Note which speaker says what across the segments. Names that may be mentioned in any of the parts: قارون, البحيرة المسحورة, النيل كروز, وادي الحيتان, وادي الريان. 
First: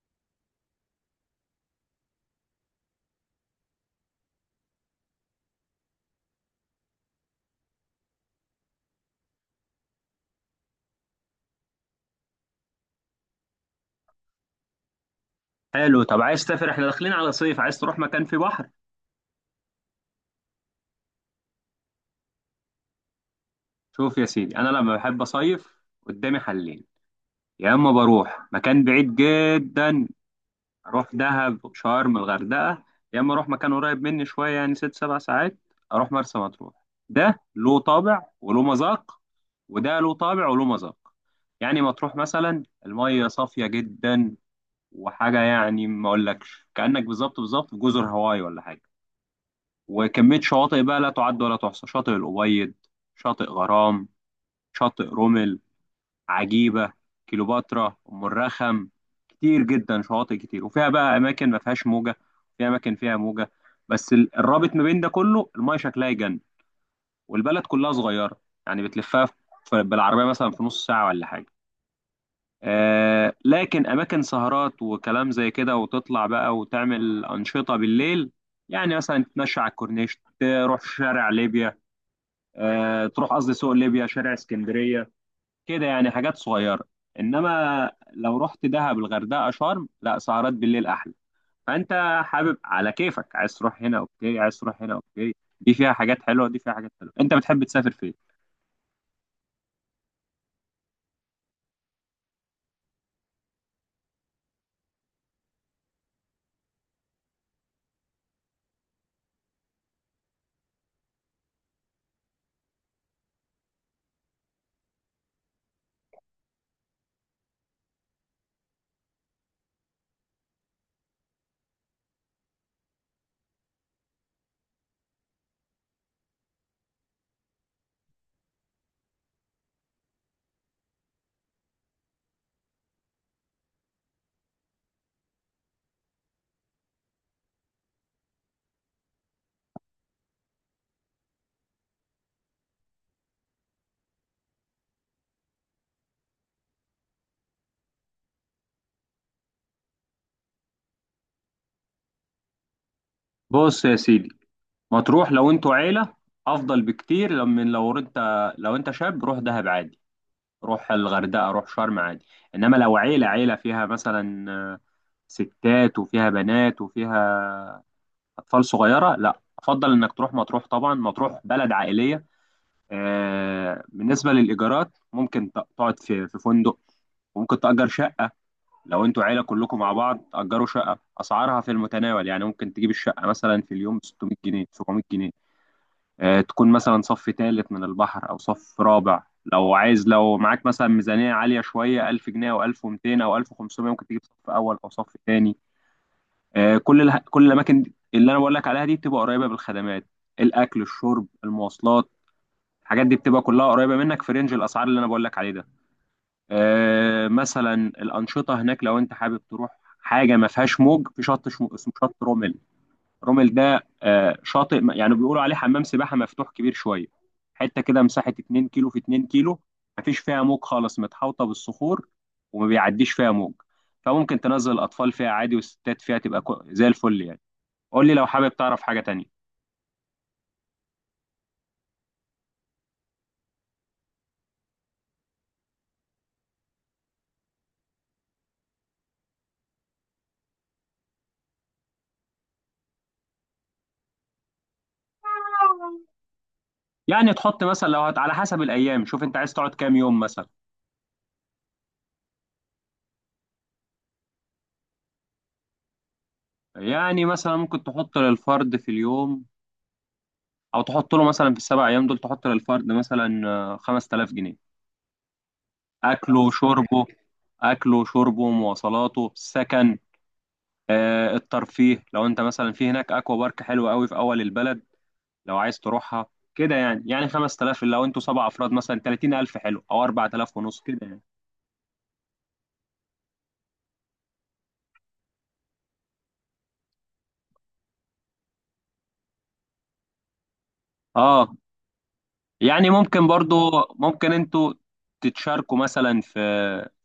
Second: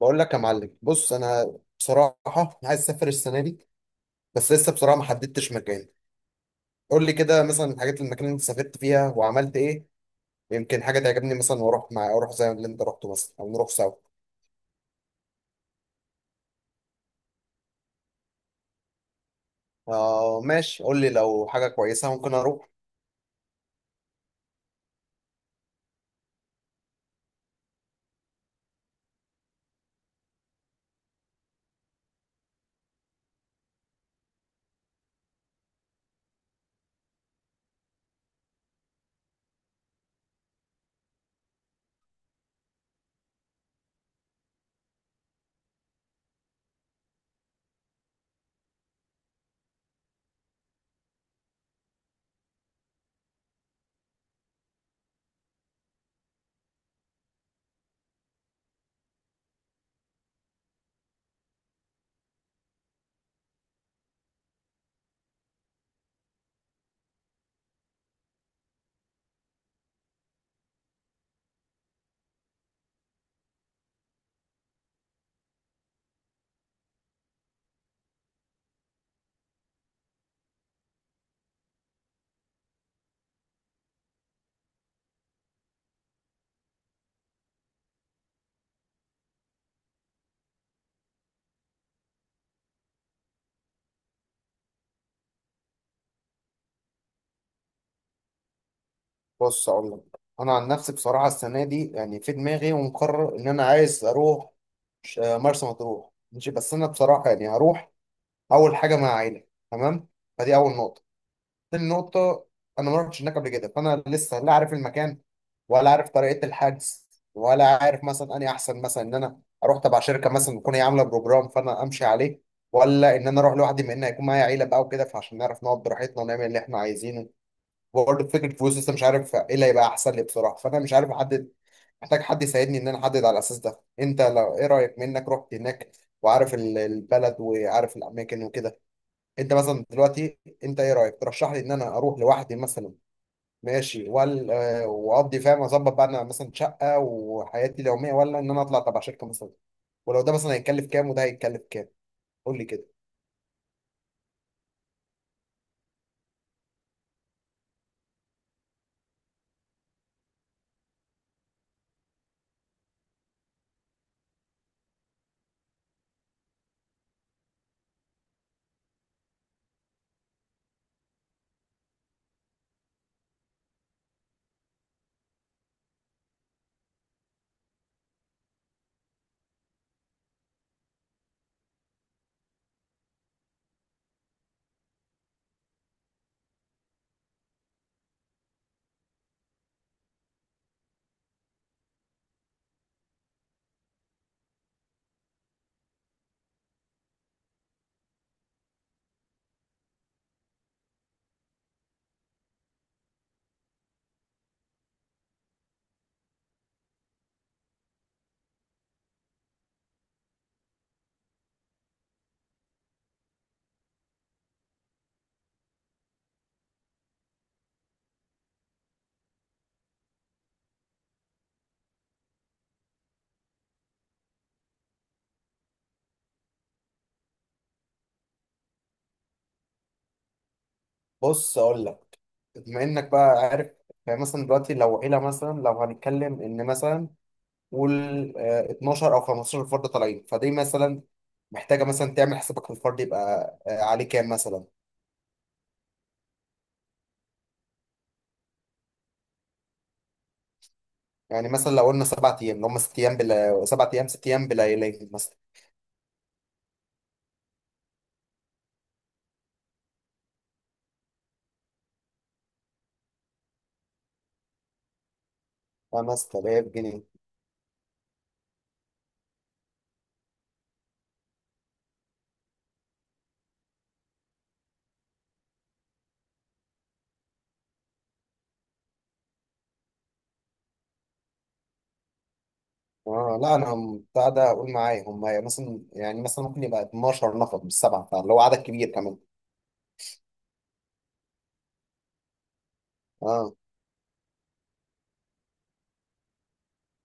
Speaker 1: بقول لك يا معلم، بص، انا بصراحه عايز اسافر السنه دي، بس لسه بصراحه ما حددتش مكان. قول لي كده مثلا الحاجات، المكان اللي انت سافرت فيها وعملت ايه. يمكن حاجه تعجبني مثلا واروح، اروح زي اللي انت رحته مثلا، او نروح سوا.
Speaker 2: حلو. طب عايز تسافر؟ احنا داخلين على صيف، عايز تروح مكان فيه بحر؟
Speaker 1: آه ماشي، قول لي لو حاجه كويسه ممكن اروح.
Speaker 2: شوف يا سيدي، انا لما بحب اصيف قدامي حلين. يا اما بروح مكان بعيد جدا، اروح دهب، شرم، الغردقه. يا اما اروح مكان قريب مني شويه، يعني ست سبع ساعات، اروح مرسى مطروح. ده له طابع وله مذاق، وده له طابع وله مذاق. يعني مطروح مثلا الميه صافيه جدا، وحاجه يعني ما اقولكش كانك بالظبط بالظبط في جزر هاواي ولا حاجه. وكمية شواطئ بقى لا تعد ولا تحصى: شاطئ الأبيض، شاطئ غرام، شاطئ رومل، عجيبة، كيلوباترا، أم الرخم. كتير جدا شواطئ كتير، وفيها بقى أماكن ما فيهاش موجة، وفيها أماكن فيها موجة. بس الرابط ما بين ده كله المايه شكلها يجنن. والبلد كلها صغيرة، يعني بتلفها بالعربية مثلا في نص ساعة ولا حاجة. آه، لكن أماكن سهرات وكلام زي كده، وتطلع بقى وتعمل أنشطة بالليل. يعني مثلا تتمشى على الكورنيش، تروح شارع ليبيا، تروح قصدي سوق ليبيا، شارع اسكندريه. كده يعني حاجات صغيره. انما لو رحت دهب، الغردقه، شرم، لا سهرات بالليل احلى. فانت حابب على كيفك، عايز تروح هنا اوكي، عايز تروح هنا اوكي. دي فيها حاجات حلوه، دي فيها حاجات حلوه. انت بتحب تسافر فين؟
Speaker 1: بص اقول لك، انا عن نفسي بصراحه السنه دي يعني في دماغي ومقرر ان انا عايز اروح. مرسى مطروح، ماشي، بس انا بصراحه يعني هروح اول حاجه مع عائله، تمام؟ فدي اول نقطه. تاني نقطة، أنا ما رحتش هناك قبل كده، فأنا لسه لا عارف المكان، ولا عارف طريقة الحجز، ولا عارف مثلا أني أحسن مثلا إن أنا أروح تبع شركة مثلا تكون هي عاملة بروجرام فأنا أمشي عليه، ولا إن أنا أروح لوحدي، بما إن هيكون معايا عيلة بقى وكده، فعشان نعرف نقعد براحتنا ونعمل اللي إحنا عايزينه. وبرضه فكرة فلوس، لسه مش عارف إيه اللي هيبقى أحسن لي بصراحة، فأنا مش عارف أحدد. محتاج حد يساعدني إن أنا أحدد على الأساس ده. أنت لو إيه رأيك، منك رحت هناك وعارف البلد وعارف الأماكن وكده. انت مثلا دلوقتي انت ايه رايك، ترشح لي ان انا اروح لوحدي مثلا ماشي، وال آه، واقضي، فاهم، اظبط بقى انا مثلا شقه وحياتي اليوميه، ولا ان انا اطلع تبع شركه مثلا؟ ولو ده مثلا هيتكلف كام وده هيتكلف كام؟ قول لي كده.
Speaker 2: بص يا سيدي، مطروح لو انتوا عيله افضل بكتير. لما لو انت، لو انت شاب، روح دهب عادي، روح الغردقه، روح شرم عادي. انما لو عيله، عيله فيها مثلا ستات وفيها بنات وفيها اطفال صغيره، لا، افضل انك تروح مطروح. طبعا مطروح بلد عائليه. بالنسبه للايجارات ممكن تقعد في فندق، وممكن تأجر شقة. لو انتوا عيلة كلكم مع بعض تأجروا شقة، أسعارها في المتناول، يعني ممكن تجيب الشقة مثلا في اليوم 600 جنيه، 700 جنيه، تكون مثلا صف ثالث من البحر أو صف رابع. لو عايز، لو معاك مثلا ميزانية عالية شوية، 1000 جنيه أو 1200 أو 1500، ممكن تجيب صف أول أو صف ثاني. كل كل الاماكن اللي انا بقول لك عليها دي بتبقى قريبه بالخدمات: الاكل، الشرب، المواصلات. الحاجات دي بتبقى كلها قريبه منك في رينج الاسعار اللي انا بقول لك عليه ده. مثلا الانشطه هناك لو انت حابب تروح. حاجه ما فيهاش موج، في شط اسمه شط رومل. رومل ده شاطئ يعني بيقولوا عليه حمام سباحه مفتوح كبير شويه. حته كده مساحه 2 كيلو في 2 كيلو، مفيش فيها موج خالص، متحوطه بالصخور وما بيعديش فيها موج. فممكن تنزل الاطفال فيها عادي، والستات فيها تبقى زي الفل يعني. قول لي لو حابب تعرف حاجة تانية.
Speaker 1: بص اقول لك، بما انك بقى عارف. مثلا دلوقتي لو عيله، مثلا لو هنتكلم ان مثلا، قول، آه، 12 او 15 فرد طالعين، فدي مثلا محتاجه مثلا تعمل حسابك في الفرد، يبقى آه، عليه كام مثلا؟
Speaker 2: يعني تحط مثلا، لو على حسب الأيام، شوف أنت عايز تقعد كام يوم مثلا.
Speaker 1: يعني مثلا لو قلنا سبع ايام، اللي هم ست ايام، بلا سبع ايام ست ايام بليالي مثلا،
Speaker 2: يعني مثلا ممكن تحط للفرد في اليوم، أو تحط له مثلا في السبع أيام دول تحط للفرد مثلا 5000 جنيه. أكله،
Speaker 1: 5000 جنيه؟
Speaker 2: شربه. أكله، شربه، مواصلاته، سكن. الترفيه لو أنت مثلا، في هناك أكوا بارك حلوة قوي في أول البلد، لو عايز تروحها. كده يعني، 5000 لو أنتوا سبع أفراد مثلا 30000، حلو، أو 4000 ونص كده يعني.
Speaker 1: اه لا، انا بتاع ده اقول معايا هم يعني مثلا، يعني مثلا ممكن يبقى 12 نفر مش سبعه، فاللي هو عدد كبير كمان.
Speaker 2: اه، يعني ممكن
Speaker 1: اه.
Speaker 2: برضو. ممكن انتوا تتشاركوا مثلا في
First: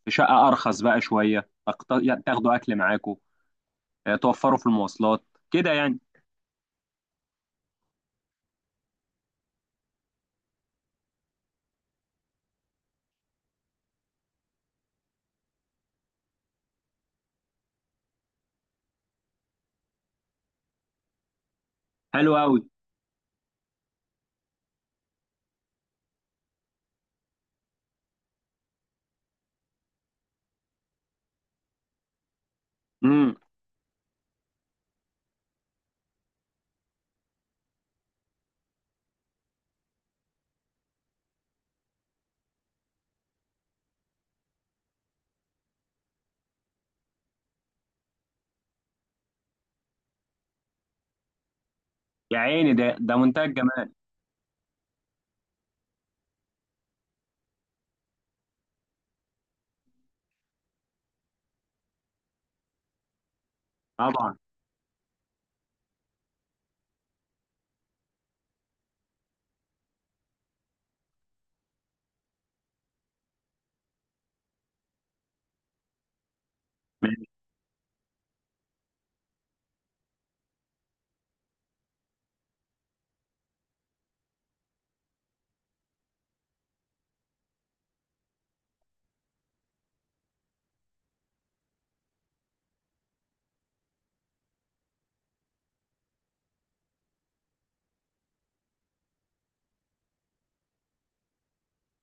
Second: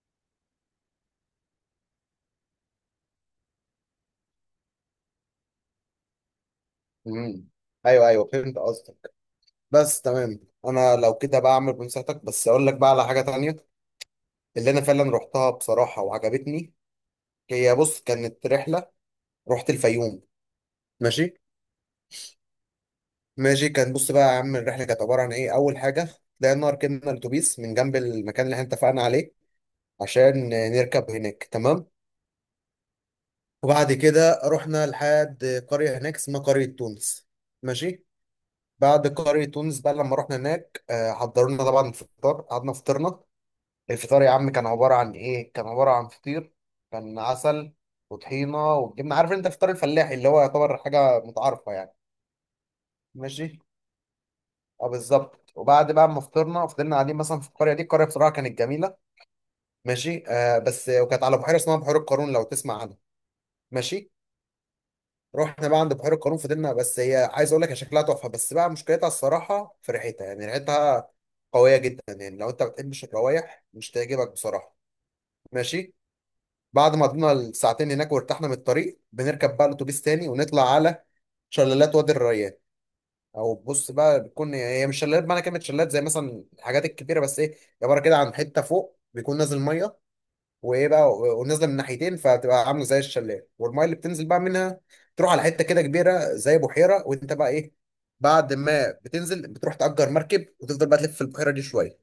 Speaker 2: في شقة أرخص بقى شوية، يعني تاخدوا أكل معاكوا، توفروا في المواصلات. كده يعني.
Speaker 1: امم ايوه ايوه، فهمت قصدك، بس تمام. انا لو كده بعمل بنصيحتك، بس اقول لك بقى على حاجه تانية اللي انا فعلا رحتها بصراحه وعجبتني. هي بص، كانت رحله، رحت الفيوم، ماشي؟
Speaker 2: حلو أوي.
Speaker 1: ماشي. كان بص بقى يا عم، الرحله كانت عباره عن ايه اول حاجه؟ طلعنا ركبنا الاتوبيس من جنب المكان اللي احنا اتفقنا عليه عشان نركب هناك، تمام.
Speaker 2: امم
Speaker 1: وبعد كده رحنا لحد قريه هناك اسمها قريه تونس، ماشي. بعد قريه تونس بقى لما رحنا هناك، آه، حضروا لنا طبعا الفطار، قعدنا فطرنا. الفطار يا عم كان عباره عن ايه؟ كان عباره عن فطير، كان عسل، وطحينه، وجبنه، عارف انت فطار الفلاحي اللي هو يعتبر حاجه متعارفه يعني.
Speaker 2: يا عيني، ده منتهى
Speaker 1: ماشي.
Speaker 2: الجمال.
Speaker 1: اه بالظبط. وبعد بقى ما فطرنا، فضلنا قاعدين مثلا في القريه دي. القريه بصراحه كانت جميله، ماشي، آه، بس وكانت على بحيره اسمها بحيره قارون، لو تسمع عنها. ماشي.
Speaker 2: طبعا.
Speaker 1: رحنا بقى عند بحيره قارون، فضلنا، بس هي عايز اقول لك، هي شكلها تحفه، بس بقى مشكلتها الصراحه في ريحتها، يعني ريحتها قويه جدا، يعني لو انت ما بتحبش الروايح مش تعجبك بصراحه. ماشي. بعد ما
Speaker 2: ماشي.
Speaker 1: قضينا الساعتين هناك وارتحنا من الطريق، بنركب بقى الاتوبيس تاني ونطلع على شلالات وادي الريان. او بص بقى، بتكون هي مش شلالات بمعنى كلمه شلالات زي مثلا الحاجات الكبيره، بس ايه، عباره كده عن حته فوق بيكون نازل ميه، وايه بقى، ونازله من ناحيتين، فبتبقى عامله زي الشلال، والميه اللي بتنزل بقى منها تروح على حته كده كبيره زي بحيره. وانت بقى ايه، بعد ما بتنزل بتروح تأجر مركب وتفضل بقى تلف في البحيره دي شويه.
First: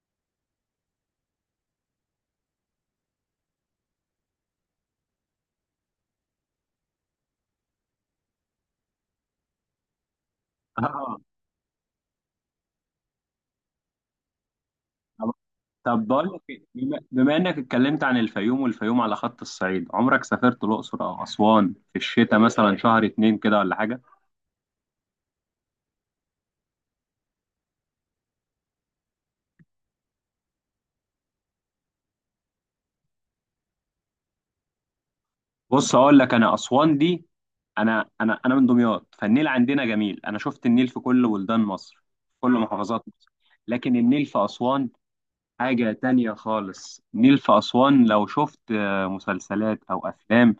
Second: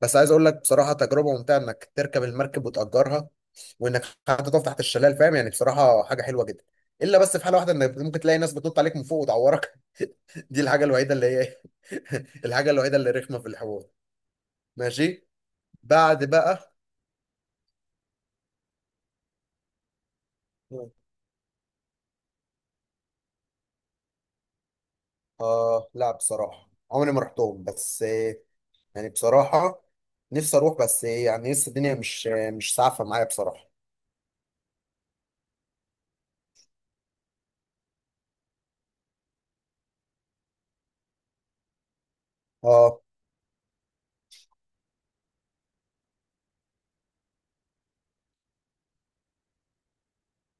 Speaker 1: بس عايز اقول لك بصراحه، تجربه ممتعه انك تركب المركب وتأجرها، وانك حتى تقف تحت الشلال، فاهم يعني، بصراحه حاجه حلوه جدا. الا بس في حاله واحده، انك ممكن تلاقي ناس بتنط عليك من فوق وتعورك، دي الحاجة الوحيدة
Speaker 2: آه.
Speaker 1: اللي هي إيه؟ الحاجة الوحيدة اللي رخمة في الحوار. ماشي.
Speaker 2: طب طب
Speaker 1: بعد
Speaker 2: بقول لك إيه،
Speaker 1: بقى،
Speaker 2: بما إنك اتكلمت عن الفيوم، والفيوم على خط الصعيد، عمرك سافرت الأقصر أو أسوان في الشتاء مثلا شهر اتنين كده ولا حاجة؟
Speaker 1: آه لا بصراحة عمري ما رحتهم، بس آه، يعني بصراحة نفسي أروح، بس آه، يعني لسه الدنيا مش، آه، مش سعفة معايا بصراحة.
Speaker 2: بص أقول لك، أنا أسوان دي، انا من دمياط، فالنيل عندنا جميل. انا شفت النيل في كل بلدان مصر، في كل
Speaker 1: آه
Speaker 2: محافظات مصر، لكن النيل في اسوان حاجة تانية خالص. النيل في اسوان لو شفت مسلسلات او افلام،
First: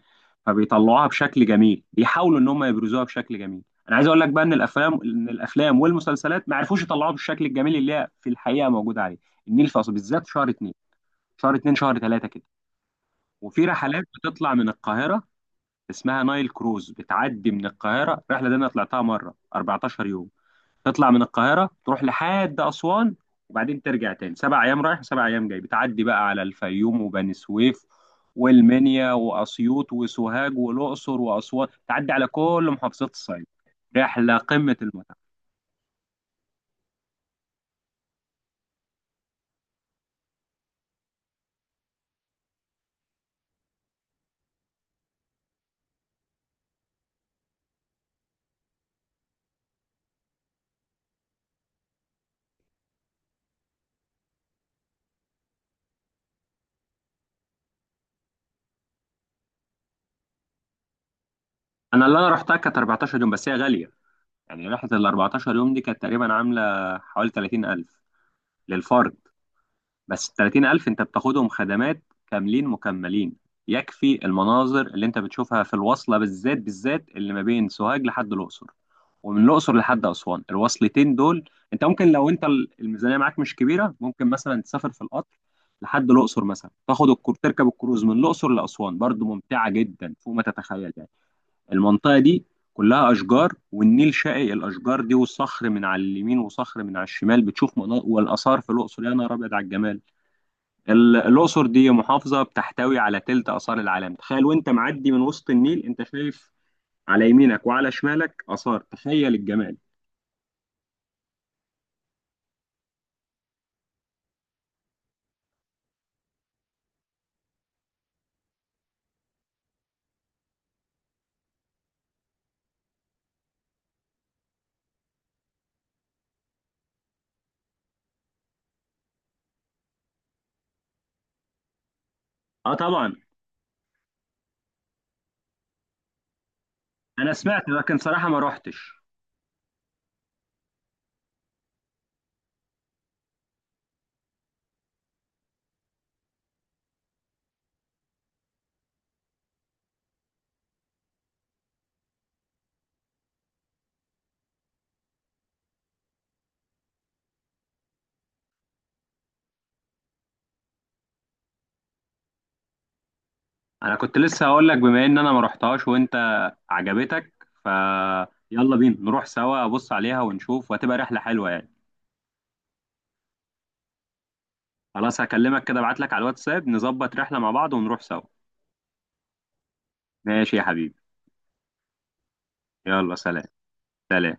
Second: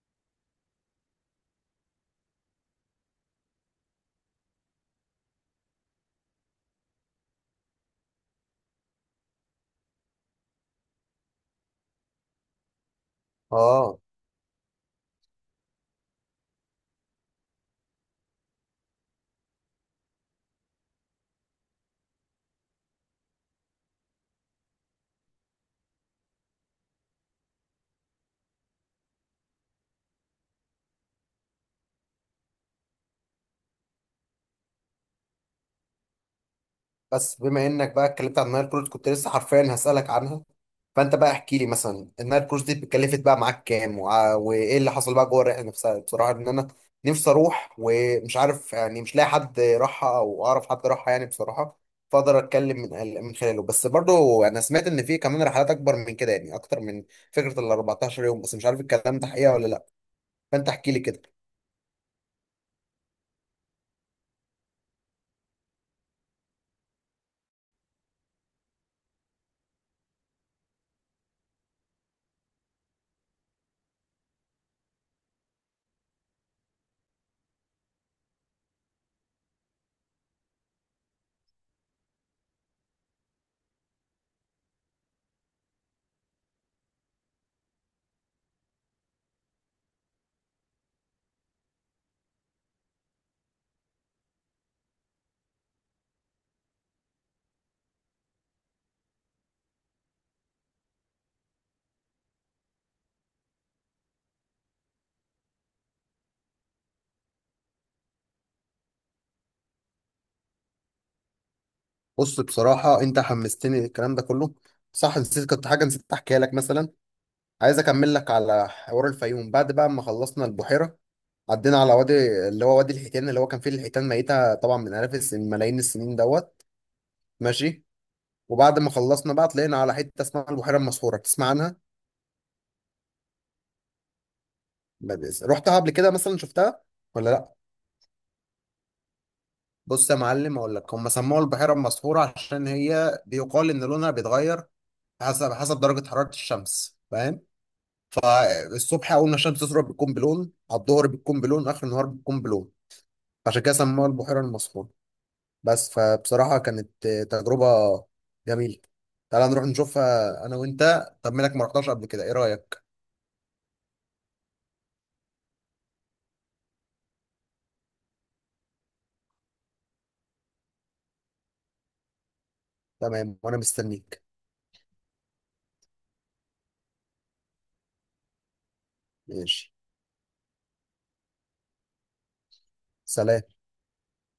Speaker 2: فبيطلعوها بشكل جميل، بيحاولوا ان هم يبرزوها بشكل جميل. انا عايز اقول لك بقى ان الافلام والمسلسلات ما عرفوش يطلعوها بالشكل الجميل اللي هي في الحقيقة موجودة عليه. النيل في اسوان بالذات شهر اتنين، شهر تلاتة كده. وفي
Speaker 1: آه.
Speaker 2: رحلات بتطلع من القاهرة اسمها نايل كروز، بتعدي من القاهرة. الرحلة دي أنا طلعتها مرة 14 يوم. تطلع من القاهرة تروح لحد أسوان، وبعدين ترجع تاني، سبع أيام رايح وسبع أيام جاي. بتعدي بقى على الفيوم وبني سويف والمنيا وأسيوط وسوهاج والأقصر وأسوان، تعدي على كل محافظات الصعيد. رحلة قمة المتعة.
Speaker 1: بس بما انك بقى اتكلمت عن النايل كروز، كنت لسه حرفيا هسألك عنها. فانت بقى احكي لي مثلا، النايل كروز دي اتكلفت بقى معاك كام، وايه اللي حصل بقى جوه الرحله نفسها، بصراحه ان انا نفسي اروح ومش عارف، يعني مش لاقي حد راحها او اعرف حد راحها يعني بصراحه، فاقدر اتكلم من خلاله. بس برضو انا سمعت ان في كمان رحلات اكبر من كده، يعني اكتر من فكره ال 14 يوم، بس مش عارف الكلام ده حقيقه ولا لا، فانت احكي لي كده.
Speaker 2: أنا اللي أنا رحتها كانت 14 يوم، بس هي غالية. يعني رحلة ال 14 يوم دي كانت تقريبا عاملة حوالي 30000 للفرد، بس ال 30000 أنت بتاخدهم خدمات كاملين مكملين. يكفي المناظر اللي أنت بتشوفها في الوصلة، بالذات بالذات اللي ما بين سوهاج لحد الأقصر، ومن الأقصر لحد أسوان. الوصلتين دول أنت ممكن، لو أنت الميزانية معاك مش كبيرة، ممكن مثلا تسافر في القطر لحد الأقصر مثلا، تركب الكروز من الأقصر لأسوان، برضو ممتعة جدا فوق ما تتخيل يعني. المنطقة دي كلها أشجار، والنيل شاقي الأشجار دي، والصخر من على اليمين وصخر من على الشمال، بتشوف مناظر. والآثار في الأقصر، يا نهار أبيض على الجمال. الأقصر دي محافظة بتحتوي على تلت آثار العالم، تخيل. وانت معدي من وسط النيل انت شايف على يمينك وعلى شمالك آثار، تخيل الجمال.
Speaker 1: بص بصراحه انت حمستني الكلام ده كله. صح نسيت، كنت حاجه نسيت احكيها لك مثلا، عايز اكمل لك على حوار الفيوم. بعد بقى ما خلصنا البحيره، عدينا على وادي، اللي هو وادي الحيتان، اللي هو كان فيه الحيتان ميته طبعا من الاف السنين، ملايين السنين دوت. ماشي. وبعد ما خلصنا بقى طلعنا على حته اسمها البحيره المسحوره، تسمع عنها؟
Speaker 2: اه طبعا.
Speaker 1: ما بيس- رحتها قبل كده مثلا، شفتها ولا
Speaker 2: انا
Speaker 1: لا؟
Speaker 2: سمعت لكن صراحة ما روحتش.
Speaker 1: بص يا معلم اقول لك، هم سموها البحيره المسحوره عشان هي بيقال ان لونها بيتغير حسب، حسب درجه حراره الشمس، فاهم؟ الصبح اول ما الشمس تظهر بتكون بلون، على الظهر بتكون بلون، اخر النهار بتكون بلون، عشان كده سموها البحيره المسحوره. بس فبصراحة كانت تجربة جميلة. تعالى نروح نشوفها أنا وأنت، طب مالك ما رحتهاش قبل كده، إيه رأيك؟
Speaker 2: انا كنت لسه هقول لك، بما ان انا ما روحتهاش وانت عجبتك، ف يلا بينا نروح سوا، ابص عليها ونشوف، وهتبقى رحلة حلوة يعني.
Speaker 1: تمام وأنا مستنيك.
Speaker 2: خلاص هكلمك كده، ابعت لك على الواتساب، نظبط رحلة مع بعض ونروح سوا.
Speaker 1: ماشي.
Speaker 2: ماشي يا حبيبي. يلا سلام.
Speaker 1: سلام.
Speaker 2: سلام.